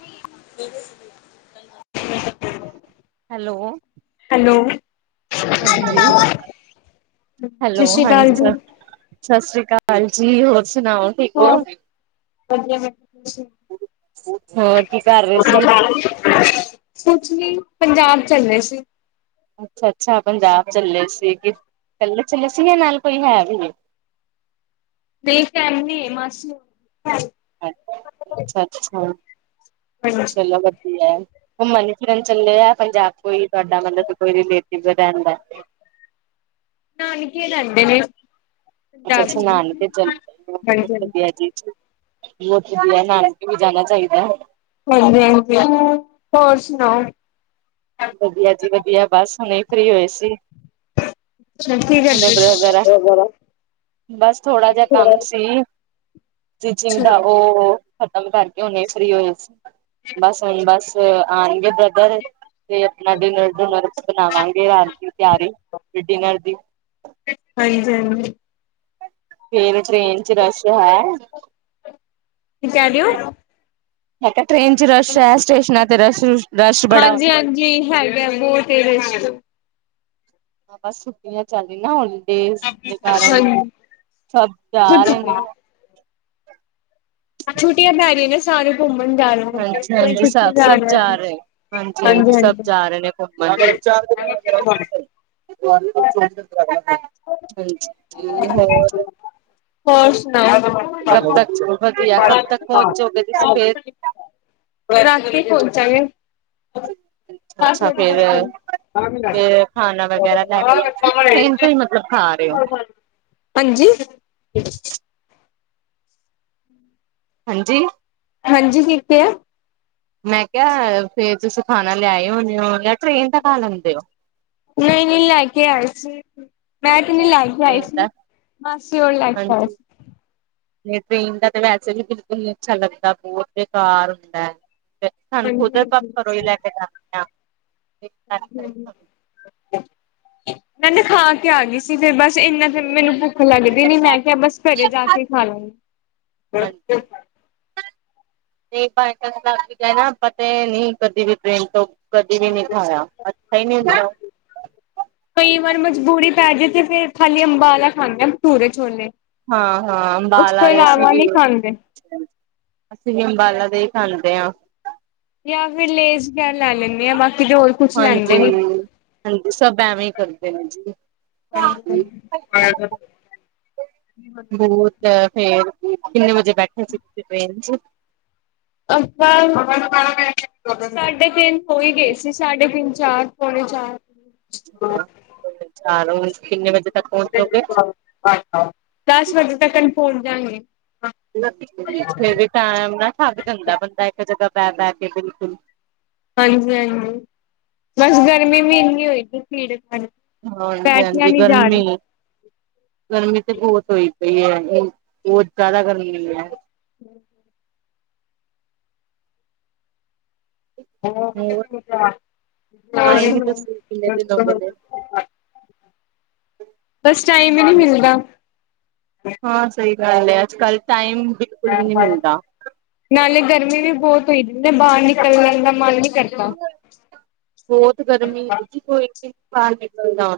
[inaudible] Hello. Hello, ਹਾਂਜੀ [unintelligible] ਸ਼ਸੀ਼ ਕਾਲ ਜੀ। ਸਸ੍ਰੀ ਕਾਲ ਜੀ, ਹੋਰ ਸੁਨਾਓ, ਠੀਕ ਓ? [unintelligible] ਕੁੱਛ ਹੋਰ ਕੀ ਕਰ ਰਹੇ ਸੀ ਨੀ, ਪੰਜਾਬ ਚੱਲੇ ਸੀ। ਅੱਛਾ, ਅੱਛਾ ਪੰਜਾਬ ਚੱਲੇ ਸੀ, ਕੱਲੇ ਚੱਲੇ ਸੀ ਯਾ ਨਾਲ ਕੋਈ ਹੈ ਵੀ ਨੇ? ਦੇਖ ਕੈਨੀ ਮਾਸੀ। ਅ ਅੱਛਾ, ਅੱਛਾ, ਹਾਂਜੀ ਚਲੋ ਵਦ ਦੀਐ, ਘੁੰਮਣ ਫਿਰਨ ਚੱਲੇ ਯਾ ਪੰਜਾਬ ਕੋਈ ਤੂਆਡਾ ਮਤਲਬ ਕੋਈ ਰਿਲੇਟਿਵ ਰੈਹੰਦੈ? ਨਾਨਕੇ ਰੈਂਦੇ ਨੇ। ਅੱਛਾ, ਪੰਜਾਬ ਚ ਅੱਛਾ ਨਾਨਕੇ ਚਲੇ ਓ, ਹਾਂਜੀ ਹਾਂਜੀ ਵਦੀਆ ਜੀ। ਬੋਤ ਵਦੀਆ, ਨਾਨਕੇ ਵੀ ਜਾਨਾ ਚਾਈਦੈ। ਹਾਂਜੀ, ਹਾਂਜੀ ਹੂ ਹੋਰ ਸੁਣਾਓ? ਵਦੀਆ ਜੀ ਵਦੀਆ, ਬਾੱਸ ਹੁਨੇ ਈ ਫ੍ਰੀ ਹੋਏ ਸੀ। [unintelligible] ਬਾੱਸ ਥੋੜਾ ਜਾ ਅੱਛਾ ਕਾੰਮ ਸੀ। ਸਟੀਚਿੰਗ ਦਾ ਓ ਖ਼ਤਮ ਕਾਰਕੇ ਹੁਨੇ ਫ੍ਰੀ ਹੋਈ ਸੀ, ਬਾੱਸ ਹੁਨ ਬਾੱਸ। ਆਨਗੇ ਬ੍ਰਦਰ ਤੇ ਅਪਨਾ ਡਿਨਰ ਡੁਨਰ ਬਨਾਵਾਂਗੇ ਰਾਤ ਦੀ ਤਿਆਰੀ, ਡਿਨਰ ਦੀ। ਹਾਂਜੀ, ਹਾਂਜੀ। ਫੇਰ ਟ੍ਰੇਨ ਚ ਰੱਸ਼ ਹੈ? ਕੀ ਕੈਰੇ ਓ? ਮੈਂ ਕੇਆ ਟ੍ਰੇਨ ਚ ਰਸ਼ ਹੈ, ਸਟੇਸ਼ਨਾਂ ਤੇ ਰਸ਼ੱ ਰੂਸ਼? ਹਾਂਜੀ, ਹਾਂਜੀ ਹੈਗੇ ਬੋਤ ਏ ਰਸ਼। ਹਾਂ ਬਾਸ ਛੁੱਟੀਆਂ ਚੱਲਰੀ ਨਾ, ਹੋਲੀਡੇਜ਼ ਦੇ ਕਾਰਨ ਹਾਂਜੀ ਸਬ ਜਾ ਰੇ ਨੇ। ਛੁੱਟੀਆਂ ਪੈ ਗੀਆਂ ਨੇ ਸਾਰੇ ਘੁੰਮਣ ਜਾ ਰਹੇ ਨੇ, ਹਾਂਜੀ, ਕੋਈ ਹਾਂਜੀ ਸਾ ਕਿੱਥੇ ਸਬ ਰਿਹਾ ਜਾ ਸੀ। ਰੇ, ਹਾਂਜੀ, ਹਾਂਜੀ ਸਬ ਜਾ ਰੇ ਨੇ। [unintelligible] [unintelligible] ਹੋਰ? ਹੋਰ ਸੁਨਾਓ? ਕਬ ਤੱਕ ਵਧੀਆ ਕਬ ਤੱਕ ਪਹੁੰਚੋਗੇ ਤੁਸੀਂ ਫੇਰ [unintelligible] ਰਾਤੀ ਪੋਂਚਾਗੇ। ਦਾੱਸ ਅੱਛਾ ਵਜੇ ਫੇਰ ਤਕਨ। ਫੇਰ ਖਾਣਾ ਵਗੈਰਾ ਲੈ ਕੇ ਟ੍ਰੇਨ [unintelligible] ਹਾਂਜੀ। ਹਾਂਜੀ। ਹਾਂਜੀ, ਕੀ ਕੇਐ? ਮੈਂ ਕੇਆ ਫੇਰ ਤੂਸੀ ਖਾਨਾ ਲੇਆਏ ਓ ਨਾਲ, ਟ੍ਰੇਨ ਦਾ ਖਾ ਲੈਂਦੇ ਓ? ਨਈ ਨਈ ਲੈ ਕੇ ਆਏ ਸੀ। ਮੈਂ ਤੇ ਨੀ ਲੈ ਕੇ ਆਈ ਟ੍ਰੇਨ ਸੀ ਦਾ ਮਾਸੀ ਹੋਰ ਲੈ ਕੇ ਆਏ ਹਾਂਜੀ ਸੀ। ਟ੍ਰੇਨ ਦਾ ਤੇ ਵੈਸੇ ਵੀ ਬਿਲਕੁੱਲ ਨੀ ਅੱਛਾ ਲੱਗਦਾ ਬੋਤ ਬੇਕਾਰ ਹੁੰਦੈ। ਸਾਨੂੰ ਹਾਂਜੀ ਖੁਦ ਆਪਾਂ ਹਾਂਜੀ। ਘਰੋਂ ਹੀ [inaudible] ਲੈ ਕੇ ਜਾਂਦੇ ਆ। ਹੂੰ ਹੂੰ। ਮੈਂ ਨਾ ਖਾ ਕੇ ਆਗੀ ਸੀ ਫਿਰ ਬੱਸ ਇੰਨਾ ਤੇ ਮੈਨੂੰ ਭੁ ਖ ਲੱਗਦੀ ਨੀ ਮੈਂ ਕਿਆ ਬਸ ਘਰੇ ਜਾ ਕੇ ਖਾ ਲਾਂਗੀ। ਹਾਂਜੀ [inaudible] ਨੀ ਕਦੇ ਵੀ ਟ੍ਰੇਨ ਤੋਂ। ਕਦੀ ਨੀ ਖਾਇਆ ਅੱਛਾ ਈ ਨੀ ਹੁੰਦਾ। ਕਈ ਵਾਰ ਮਜਬੂਰੀ ਪੈਜੇ ਤੇ ਫੇਰ ਖਾਲੀ ਅੰਬਾਲਾ ਖਾਂਦੇ ਪਟੁਰੇ ਛੋਲੇ। ਹਾਂ ਹਾਂ ਉਸ ਤੋਂ ਅੰਬਾਲਾ ਤੇ ਅਸੀੇ ਇਲਾਵਾ ਵੀ। ਨਹੀਂ ਖਾਂਦੇ। [unintelligible] ਅਸੀਂ ਵੀ ਅੰਬਾਲਾ ਦੇ ਈ ਖਾਂਦੇ ਆ। ਜਾਂ ਫਿਰ ਲੇਜ ਗੇਲ ਲੈ ਲੈਂਨੇ ਆ ਬਾਕੀ ਜੋ ਹੋਰ ਕੁਛ ਹਾਂਜੀ ਲੈਂਦੇ ਨੀ। ਹਾਂਜੀ ਸਭ ਐਵੇਂ ਈ ਕਰਦੇ ਨੇ ਜੀ। [inaudible] [unintelligible] ਤੇ ਫੇਰ ਕਿੰਨੇ ਵਜੇ ਬੈਠੇ ਸਈ ਤੁਸੀ ਟ੍ਰੇਨ ਚ। ਆਪਾ। [inaudible] ਸਾਢੇ ਤਿੰਨ ਹੋਈ ਗਏ ਸੀ ਸਾਢੇ ਤਿੰਨ ਚਾਰ ਪੌਣੇ ਚਾਰ। [unintelligible] ਕਿੰਨੇ ਵਜੇ। ਤੱਕ ਪਹੁੰਚੋਗੇ? ਦਸ ਵਜੇ ਤੱਕਨ ਪੌਚ ਜਾਗੇ। ਫੇ ਵੀ ਟਮ ਨਾ ਥੱਕ ਜਂਦਾ ਬੰਦਾ ਇੱਕ ਜਗ੍ਹਾ ਬੈ ਬਹਿ ਕੇ ਬਿਲਕੁਲ। ਹਾਂਜੀ ਹਾਂਜੀ ਬਸ ਗਰਮੀ ਵੀ ਇੰਨੀ ਹੋਈ ਸੀ ਭੀੜ। ਹਾਂ ਹਾਂਜੀ ਬੈਠਿਆ ਹਾਂਜੀ ਨੀ ਜਾ ਗਰਮੀ। ਰਿਹਾ ਗਰਮੀ ਤੇ ਬਹੁਤ ਹੋਈ ਪਈ ਹੈ ਬਹੁਤ ਜ਼ਿਆਦਾ ਗਰਮੀ ਹੈ। ਹਮ। ਹੋਰ ਆਏ ਨੀ ਤੁਸੀਂ ਕਿੰਨੇ ਦਿਨ ਹੋ ਗਏ ਨੇ। [unintelligible] ਬਸ ਟਾਈਮ ਹੀ ਨੀ ਮਿਲਦਾ। ਹਾਂ ਸਹੀ ਗੱਲ ਹੈ ਅੱਜ ਕੱਲ ਟਾਈਮ। ਵੀ ਹਹ ਨਹੀਂ ਹ। ਮਿਲਦਾ ਨਾਲੇ ਗਰਮੀ ਵੀ ਬੋਤ ਹੋਈ ਤੇ ਬਾਹਰ ਨਿਕਲਣ ਦਾ ਮਨ ਨੀ ਕਰਦਾ। ਬੋਤ ਗਰਮੀ ਕੋਈ ਨਹੀ ਬਾਹਰ ਨਿਕਲਦਾ। [inaudible]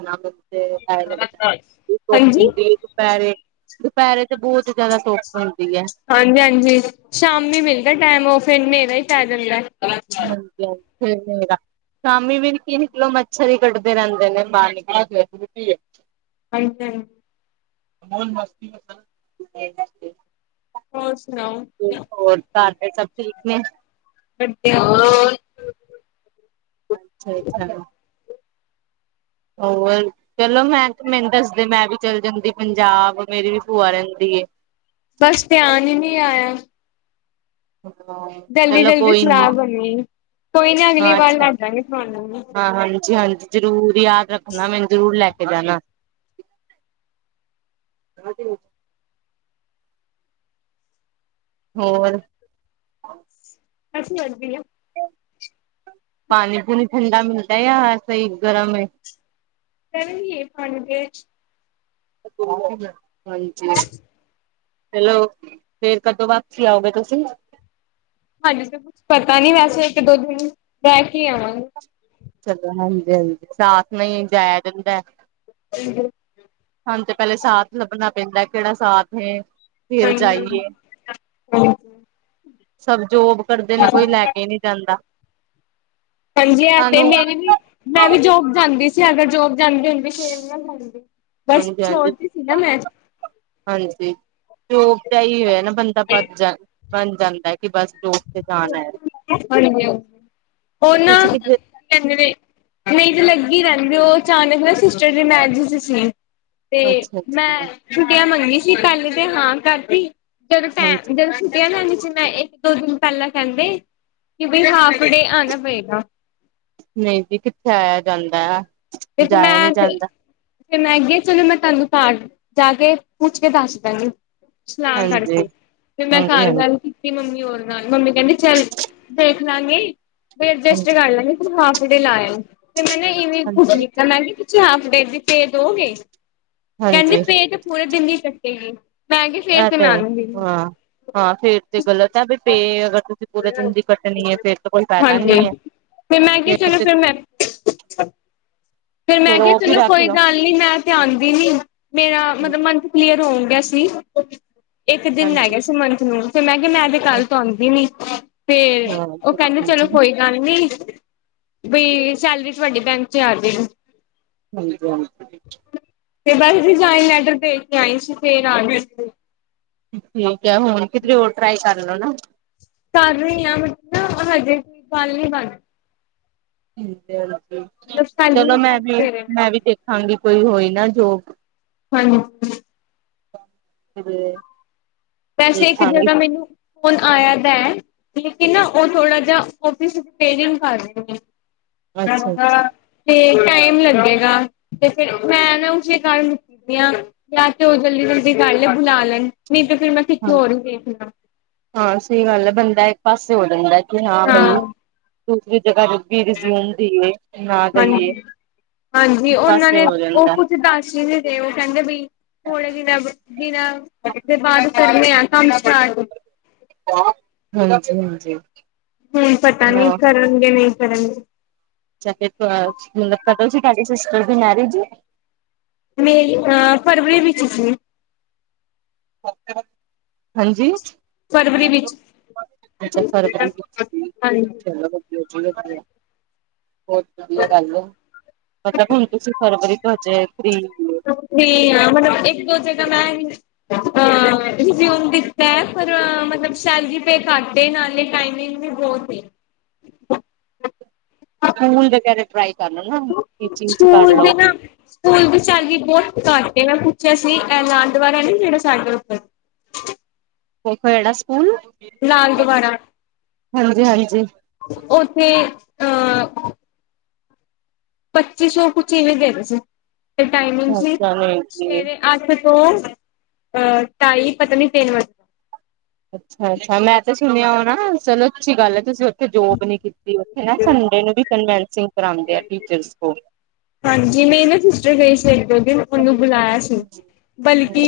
ਹਾਂਜੀ। [inaudible] ਦਪੈਰੇ। ਦੁਪੈਰੇ ਤੇ ਬੋਤ ਜਾਦਾ ਧੁੱਪ ਹੁੰਦੀ ਐ। ਹਾਂਜੀ ਹਾਂਜੀ ਸ਼ਾਮੀ ਮਿਲਦਾ ਟੈਮ ਓ ਫੇਰ ਨੇਰਾ ਹੀ ਪੈ ਜਾਂਦੈ। [inaudible] ਸ਼ਾਮੀ ਵੀ [unintelligible] ਨਿਕਲੋ ਮੱਛਰ ਈ ਕੱਟਦੇ ਰੈਂਦੇ ਨੇ ਬਾਰ ਨਿਕਲਦੇ। ਹਾਂਜੀ ਹਾਂ। [inaudible] ਹੋਰ ਸੁਣਾਓ। ਹੋਰ ਘਾਰ ਸਭ ਠੀਕ ਨੇ। ਹਾਂ। ਅੱਛਾ ਅੱਛਾ। ਹੋਰ। ਚਲੋ ਮੈਂ ਮੈਨੂੰ ਦੱਸਦੇ ਮੈਂ ਵੀ ਚੱਲ ਜਾਂਦੀ ਪੰਜਾਬ ਮੇਰੀ ਵੀ ਭੂਆ ਰਹਿੰਦੀ ਏ। ਬਸ ਧਿਆਨ ਹੀ ਨਹੀਂ ਆਇਆ। ਚਲੋ ਜਲਦੀ-ਜਲਦੀ ਕੋਈ ਨੀ। ਸਲਾਹ ਬਣੀ ਕੋਈ ਨਾ ਹਾਂ ਅਗਲੀ ਵਾਰ ਲੱਗ ਜਾਗੇ ਤੁਹਾਨੂੰ ਹਾਂ ਹਾਂਜੀ ਹਾਂਜੀ। ਜ਼ਰੂਰ ਯਾਦ ਰੱਖਣਾ ਮੈਨੂੰ ਜ਼ਰੂਰ ਲੈ ਕੇ ਜਾਣਾ। ਹਾਂਜੀ। ਹੋਰ। ਅਸੀ ਲੜਦੇ ਆਂ। ਪਾਣੀ- ਪੂਣੀ, ਠੰਡਾ ਮਿਲਦਾ ਹੈ, ਜਾ ਸਹੀ ਗਰਮ ਹੈ? ਗਰਮ ਈ, ਪਾਣੀ ਤੇ। [unintelligible] ਹੈਲੋ, ਫੇਰ ਕਦੋਂ ਵਾਪਸੀ ਆਉਗੇ, ਤੁਸੀਂ? ਹਜੇ ਤੇ ਕੁਛ ਪਤਾ ਨੀ, ਵੈਸੇ ਇੱਕ ਦੋ, ਦਿਨ ਰਹਿ ਕੇ ਆਵਾਂਗੇ। ਚਲੋ, ਹਾਂਜੀ- ਹਾਂਜੀ ਸਾਥ ਨਾਲ ਈ ਜਾਇਆ ਜਾਂਦਾ। ਸਹੀ ਗੱਲ। ਹੁਣ ਤੇ ਪਹਿਲੇ, ਸਾਫ ਲੱਭਣਾ ਪੈਂਦਾ, ਕਿਹੜਾ ਸਾਫ ਹੈ? ਫਿਰ ਹਮਮ, ਜਾਈਏ ਹੋਰ ਸਭ, ਜੋਬ ਕਰਦੇ ਨੇ, ਕੋਈ ਲੈ ਕੇ ਨਹੀਂ ਜਾਂਦਾ। ਹਾਂਜੀ, ਆ ਤੇ, ਸਾਨੂੰ ਮੇਰੀ ਵੀ ਮੈਂ ਵੀ ਜੋਬ ਜਾਂਦੀ ਸੀ, ਅਗਰ ਜੋਬ ਜਾਂਦੀ ਹੁੰ [unintelligible] ਬਸ ਹਾਂਜੀ ਹਾਂਜੀ ਛੋੜਤੀ ਸੀ ਨਾ ਮੈਂ। ਹਾਂਜੀ, ਜੋਬ ਦਾ ਇਹੀ ਨਾ, ਬੰਦਾ ਬੱਝ ਜਾਂਦਾ। ਬਣ ਜਾਂਦਾ, ਕਿ ਬਸ ਜੋ ਹਾਂਜੀ, ਉਹ ਨਾ ਤੁਸੀਂ ਕਿੱਥੇ ਕਹਿੰਦੇ ਨੇ ਨਹੀਂ ਤੇ ਲੱਗੀ ਰਹਿੰਦੀ, ਉਹ ਅਚਾਨਕ ਨਾ ਸਿਸਟਰ ਦੀ ਮੈਰਿਜ ਚ ਸੀ। ਤੇ ਅੱਛਾ ਅੱਛਾ ਮੈਂ ਛੁੱਟੀਆਂ ਮੰਗੀ ਸੀ, ਪਹਿਲੇ ਤੇ ਹਾਂ ਕਰਤੀ, ਜਦੋਂ ਟੈ, ਹਾਂਜੀ ਜਦੋਂ ਛੁੱ ਇੱਕ ਦੋ ਦਿਨ ਪਹਿਲਾਂ ਕਹਿੰਦੇ, ਕਿ ਬਈ ਹਾਫ ਡੇ ਆਉਣਾ ਪਏਗਾ। ਨਹੀਂ ਜੀ, ਕਿੱਥੇ ਆਇਆ ਜਾਂਦਾ? ਦੇਖੋ ਜਾਇਆ ਮੈਂ, ਨਹੀਂ ਤੇ ਜਾਂਦਾ ਫੈ ਮੈਂ ਕਿਹਾ ਚਲੋ, ਮੈਂ ਤੁਹਾਨੂੰ ਘਰ ਜਾ ਕੇ, ਪੁੱਛ ਕੇ ਦੱਸ ਦਾਂਗੀ।। ਸਲਾਹ ਹਾਂਜੀ ਕਰਕੇ, ਤੇ ਮੈਂ ਹਾਂਜੀ ਘਰ ਹਾਂਜੀ ਗੱਲ ਕੀਤੀ। ਮੰਮੀ ਹੋਰ ਨਾਲ, ਮੰਮੀ ਕਹਿੰਦੀ, ਚੱਲ ਦੇਖ ਲਾਂਗੇ ਵੀ ਅਡਜਸਟ ਹਾਂਜੀ ਕਰ ਲਾਂਗੇ। ਹਾਫ ਡੇ ਲਾ ਆਈ, ਤੇ ਮੈਂ ਨਾ ਇਵੇਂ ਕੁਛ ਹਾਂਜੀ [unintelligible] ਤੁਸੀਂ ਹਾਫ ਡੇ ਦੀ ਪੇ ਦੋਗੇ, ਕਹਿੰਦੀ ਹਾਂਜੀ ਪੇ ਤੇ ਪੂਰੇ ਦਿਨ ਦੀ ਕੱਟੇਗੀ। ਮੈਂ ਕਿਹਾ ਫੇਰ ਇਹ ਮੈਂ ਤੇ ਹੈ, ਆਉਂਗੀ। ਹਾਂ। ਹਾਂ, ਫੇਰ ਤੇ ਗ਼ਲਤ ਹੈ, ਬਈ ਪੇ ਅਗਰ ਤੁਸੀਂ ਪੂਰੇ ਦਿਨ ਦੀ ਕੱਟਣੀ ਹੈ। ਫੇਰ ਤਾਂ ਕੋਈ ਫਾਇਦਾ ਨਹੀ ਹੈ। ਫੇਰ, ਮੈਂ ਕਿਹਾ, ਫ ਚਲੋ ਫਿਰ ਮੈਂ ਫਿਰ ਮੈਂ ਫੇਰ ਕਿਹਾ, ਉਹ ਵੀ ਚਲੋ ਰੱਖ ਕੋਈ ਲਓ ਗੱਲ ਨੀ, ਮੈਂ ਤੇ ਆਉਂਦੀ ਨਹੀ, ਮੇਰਾ ਮਤਲਬ ਹਾਂਜੀ ਮੰਥ ਕਲੀਅਰ ਹੋਣ ਗਿਆ ਸੀ, ਇੱਕ ਹਾਂ ਦਿਨ ਰਹਿ ਗਿਆ ਸੀ, ਮੰਥ ਨੂੰ। ਫੇਰ ਮੈਂ ਕਿਹਾ, ਮੈਂ ਤੇ ਕੱਲ ਤੋਂ ਆਉਂਦੀ ਨੀ, ਫੇਰ ਉਹ ਕਹਿੰਦੇ, ਬਿਲਕੁਲ ਚਲੋ ਜੀ ਕੋਈ ਗੱਲ ਨੀ, ਬਈ ਸੈਲਰੀ ਤੁਹਾਡੇ ਬੈਂਕ ਚ ਆ, ਜੇ ਗੀ। ਹਾਂਜੀ -ਹਾਂਜੀ। ਤੇ, ਬਸ ਜੀ, ਜੁਆਇਨ ਲੈਟਰ ਭੇਜ ਕੇ ਆਈ ਸੀ, ਫੇਰ ਆ ਗਏ ਸੀ, ਗੇ। ਠੀਕ ਹੈ, ਹੁਣ ਕਿਧਰੇ ਹੋਰ ਟਰਾਈ ਕਰ ਲੋ ਨਾ। ਕਰ ਰਹੀ ਹਾਂ, ਮਤਲਬ, ਹਜੇ ਗੱਲ ਨੀ ਬਣ ਠੀਕ ਹੈ ਹਾਂਜੀ, ਮਤਲਬ ਚਲੋ ਸੈਲਰੀ ਮੈਂ ਘੱਟ ਵੀ, ਦੇ ਰਹੇ ਨੇ ਮੈਂ ਵੀ ਦੇਖਾਂਗੀ, ਕੋਈ ਹੋਈ ਨਾ ਜੋਬ ਹਾਂਜੀ। [inaudible] ਵੈਸੇ, ਇੱਕ ਦੇਖਾਂਗੀ। ਜਗ੍ਹਾ, ਮੈਨੂੰ ਫੋਨ ਆਇਆ ਤਾਂ ਹੈ। ਲੇਕਿਨ ਨਾ ਉਹ ਥੋੜਾ ਜਿਹਾ ਆਫਿਸ ਰਿਪੇਅਰਿੰਗ ਕਰ ਰਹੇ ਨੇ। ਅੱਛਾ, ਤੇ ਟਾਈਮ ਲੱਗੇਗਾ, ਤੇ ਫਿਰ ਮੈਂ ਨਾ, ਉਸੇ ਕਾਰਨ ਯਾ ਤੇ, ਉਹ ਜਲਦੀ-ਜਲਦੀ ਕਲ ਈ ਬੁਲਾ ਲੈਣ, ਨਹੀਂ ਤੇ ਫੇਰ ਮੈਂ, ਕਿਤੇ ਹਾਂਜੀ ਹੋਰ ਹੀ ਵੇਖ ਲਾ। ਹਾਂ, ਸਹੀ ਗੱਲ ਹੈ। ਬੰਦਾ ਇੱਕ ਪਾਸੇ ਹੋ ਜਾਂਦਾ ਕਿ, ਹਾਂ ਬਾਈ ਦੂਸਰੀ ਜਗ੍ਹਾ ਵੀ, ਰਿਜ਼ਿਊਮ ਦੇਈਏ ਨਾ, ਦਈਏ। ਹਾਂਜੀ ਹਾਂਜੀ, ਉਹਨਾਂ ਨੇ ਉਹ ਕੁਛ [unintelligible] ਤੇ ਉਹ ਕਹਿੰਦੇ ਬੀ, ਥੋੜੇ ਦਿਨਾਂ ਦਿਨਾਂ ਦੇ ਬਾਅਦ ਕਰਨੇ ਆ ਕੰਮ ਸਟਾਰਟ। ਹਾਂਜੀ-ਹਾਂਜੀ। ਹੂਨ ਪਤਾ ਨੀ ਕਰਨਗੇ ਨਈ ਕਰਨਗੇ। ਅੱਛਾ, [unintelligible] ਸਿਸਟਰ ਦੀ ਮੈਰੇਜ ਏ। ਮੇਰੀ ਹਾਂ, ਫਰਵਰੀ ਵਿੱਚ ਸੀ। ਹਾਂਜੀ। [inaudible] [inaudible] ਫਰਵਰੀ ਵਿੱਚ ਹਾਂਜੀ ਵਦੀਆ ਗਾੱਲ ਐ, ਮਤਲਬ ਹੁਨ ਤੁਸੀਂ ਫਰਵਰੀ ਤੋਂ [unintelligible] [unintelligible] ਏਕ ਦੋ ਜਗਾ ਮੈਂ ਹਾਂ ਰਿਜ਼ਊਮ ਦਿੱਤਾ ਹੈ। ਪਰ ਮਤਲਬ ਸ਼ੈਲਰੀ ਪਏ ਘੱਟ ਏ, ਨਾਲੇ ਟਾਈਮਿੰਗ ਵੀ [unintelligible] ਸਕੂਲ ਦੇ ਕੈ ਟ੍ਰਾਈ ਕਾਰ ਲੋ, ਟੀਚਿੰਗ ਚ ਕਰ ਸਕੂਲ ਲਓ। ਦੇ ਨਾ ਸਕੂਲ ਦੀ ਸੈਲਰੀ ਬੋਤ ਘੱਟ ਏ, ਮੈ ਪੁਛੇਆ ਸੀ ਐ ਲਾਲ ਦਵਾਰਾ ਨੀ ਜੇੜਾ ਸਾਡੇ ਓਥੇ। ਕੋਏ ਕੇੜਾ ਸਕੂਲ। ਲਾਲ ਦਵਾਰਾ, ਹਾਂਜੀ ਹਾਂਜੀ ਓਥੇ ਅ ਪੱਚੀ ਸੋ ਕੁਛ ਇਵੇਂ ਦੇਰੇ ਸੀ, ਤੇ ਟਾਈਮਿੰਗ ਸੀ ਅੱਛਾ ਨਹੀਂ ਜੀ ਸਵੇਰੇ ਆੱਠ ਤੋ ਅ, ਢਾਈ ਪਤਾ ਨੀ ਤੇਨ ਵਜੇ ਤੱਕ। ਅੱਛਾ-ਅੱਛਾ, ਮੈਂ ਤੇ ਸੁਨੇਆ ਹੋਨਾ ਚਲੋ ਅੱਛੀ ਗਾਲ ਐ ਤੁਸੀ ਕੋਈ ਜੋਬ ਨੀ ਕੀਤੀ ਓਥੇ ਹੈਂ, ਸੰਡੇ ਨੂੰ ਵੀ [unintelligible] ਕਰਵਾਓਣ ਗੇਆ ਟੀਚਰਸ ਕੋਲ। ਹਾਂਜੀ, ਮੇਰੀ ਨਾ ਸਿਸਟਰ ਗਈ ਸੀ ਏਕ ਦੋ ਦਿਨ ਓਨੂੰ ਬੁਲਾਏਆ ਸੀ, ਬਲਕਿ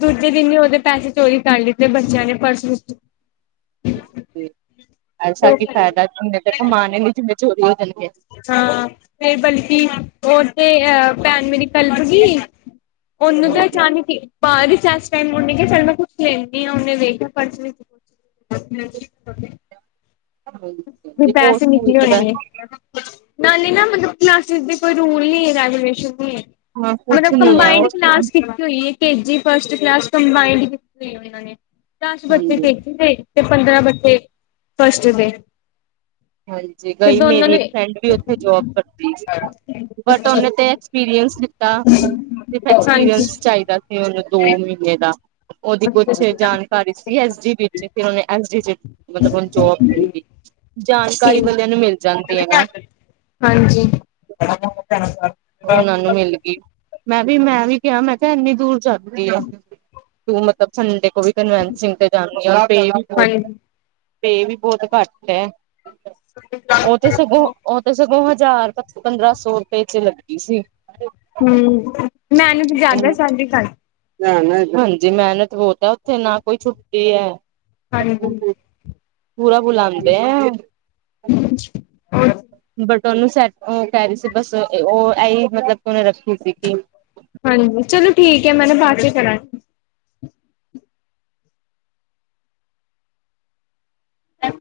ਦੂਜੇ ਦਿਨ ਈ ਓਦੇ ਪੈਸੇ ਚੋਰੀ ਕਰ ਲਿਤੇ ਬੱਚੇਆਂ ਨੇ ਪਰਸ ਵੀਚੋ। ਤੇ ਐਸਾ ਕੀ ਫੈਦਾ, ਓਨੇ ਤਾ ਕਮਾਨੇ ਨਈ ਜਿੰਨੇ ਚੋਰੀ ਹੋ ਜਾਨਗੇ। ਹਾਂ, ਫੇਰ ਬਲਕਿ ਹੋਰ ਤੇ ਅ ਭੈਨ ਮੇਰੀ ਕੱਲਪਗੀ ਹਾਂਜੀ [inaudible] [unintelligible] ਫ ਹਾਂਜੀ ਉਹ ਪੈਸੇ ਸਕੂਲ ਨਿਕਲੇ ਤੇ ਹੋਏਂਗੇ ਵੈਸੇ ਨਾਲੇ ਨਾ ਮਤਲਬ ਕਲਾਸਿਸ ਦੀ ਕੋਈ ਰੂਲ ਨੀ ਐ ਰੈਗੂਲੇਸ਼ਨ ਨਈ ਹੈਗੇ। ਹਾਂ ਕੁਛ ਮਤਲਬ ਨੀ ਹੈ ਉਹ ਕੰਬਾਈੰਡ ਸਕੂਲ ਕਲਾਸ ਕਿੱਤੀ ਹੋਈ ਏ। ਕੇਜੀ ਫਸਟ ਕਲਾਸ ਕੰਬਾਇੰਡ ਕਿੱਤੀ ਹੋਈ ਏ ਓਨਾ ਨੇ, ਦਾਸ ਬੱਚੇ ਹਾਂਜੀ ਕੇ ਜੀ ਦੇ ਤੇ ਪੰਦਰਾਂ ਬੱਚੇ, ਫਸਟ ਦੇ। ਹਾਂਜੀ, ਤੇ ਗਈ ਦੋਨਾਂ ਮੇਰੀ ਨੇ ਇੱਕ ਫਰੈਂਡ ਵੀ ਓਥੇ ਜੋਬ ਕਰਦੀ ਸੀ ਨਾ ਬਟ ਓਨੇ ਤੇ ਪੀਰੀਅੰਸ ਲੀਤਾ, ਇੱਕ ਹਾਂਜੀ। ਅਕਸਪੀਰੀਅੰਸ ਚਾਈਦਾ ਸੀ ਓਨੂੰ ਦੋ ਮ੍ਹੀਨੇ ਦਾ। ਓਦੀ ਕੁਛ ਹਾਂਜੀ ਜਾਣਕਾਰੀ ਸੀ ਐਸ ਡੀ ਵਿੱਚ, ਤੇ ਓਨੇ ਐਸ ਡੀ ਚ ਮਤਲਬ ਓਨੂ ਜੋਬ ਮਿਲ ਗੀ। ਹੂੰ, ਹੈ ਨਾ ਹਾਂਜੀ। ਓਨਾਂ ਨੂੰ ਮਿਲ ਗੀ, ਮੈਂ ਵੀ-ਮੈਂ ਵੀ ਕੇਆ ਐਨੀ ਦੂਰ ਜਾਂਦੀ ਏ ਓ। ਤੂੰ ਮਤਲਬ ਸੰਡੇ ਕੋ [unintelligible] ਪੇ ਵੀ ਬੋਤ ਘਾੱਟ ਐ। [inaudible] ਓ ਤੇ ਸਗੋਂ, ਓ ਤੇ ਸਗੋਂ ਹਜਾਰ ਪੰਦਰਾਂ ਸੋ ਰਪੇ ਚ ਲੱਗੀ ਸੀ। ਹੂੰ, ਮੈਨਤ ਜਾਦਾ ਸੈਲਰੀ ਘਾਟ। ਹਾਂਜੀ, ਮੈਨਤ ਬੋਤ ਐ ਓਥੇ ਨਾ ਕੋਈ ਛੁੱਟੀ ਐ। ਹਾਂਜੀ। ਪੂਰਾ ਬੁਲਾਂਦੇ ਆ। ਓਨੂੰ ਸੈਟ ਓ ਕੈ ਰਈ ਸੀ, ਬਸ ਓ ਆਈ ਮਤਲਬ ਓਨੇ ਰੱਖੀ ਹੋਈ ਸੀ ਕਿ? ਹਾਂਜੀ, ਚਲੋ ਠੀਕ ਏ ਮੈਂ ਨਾ ਬਾਚੋ ਕਰਾਂ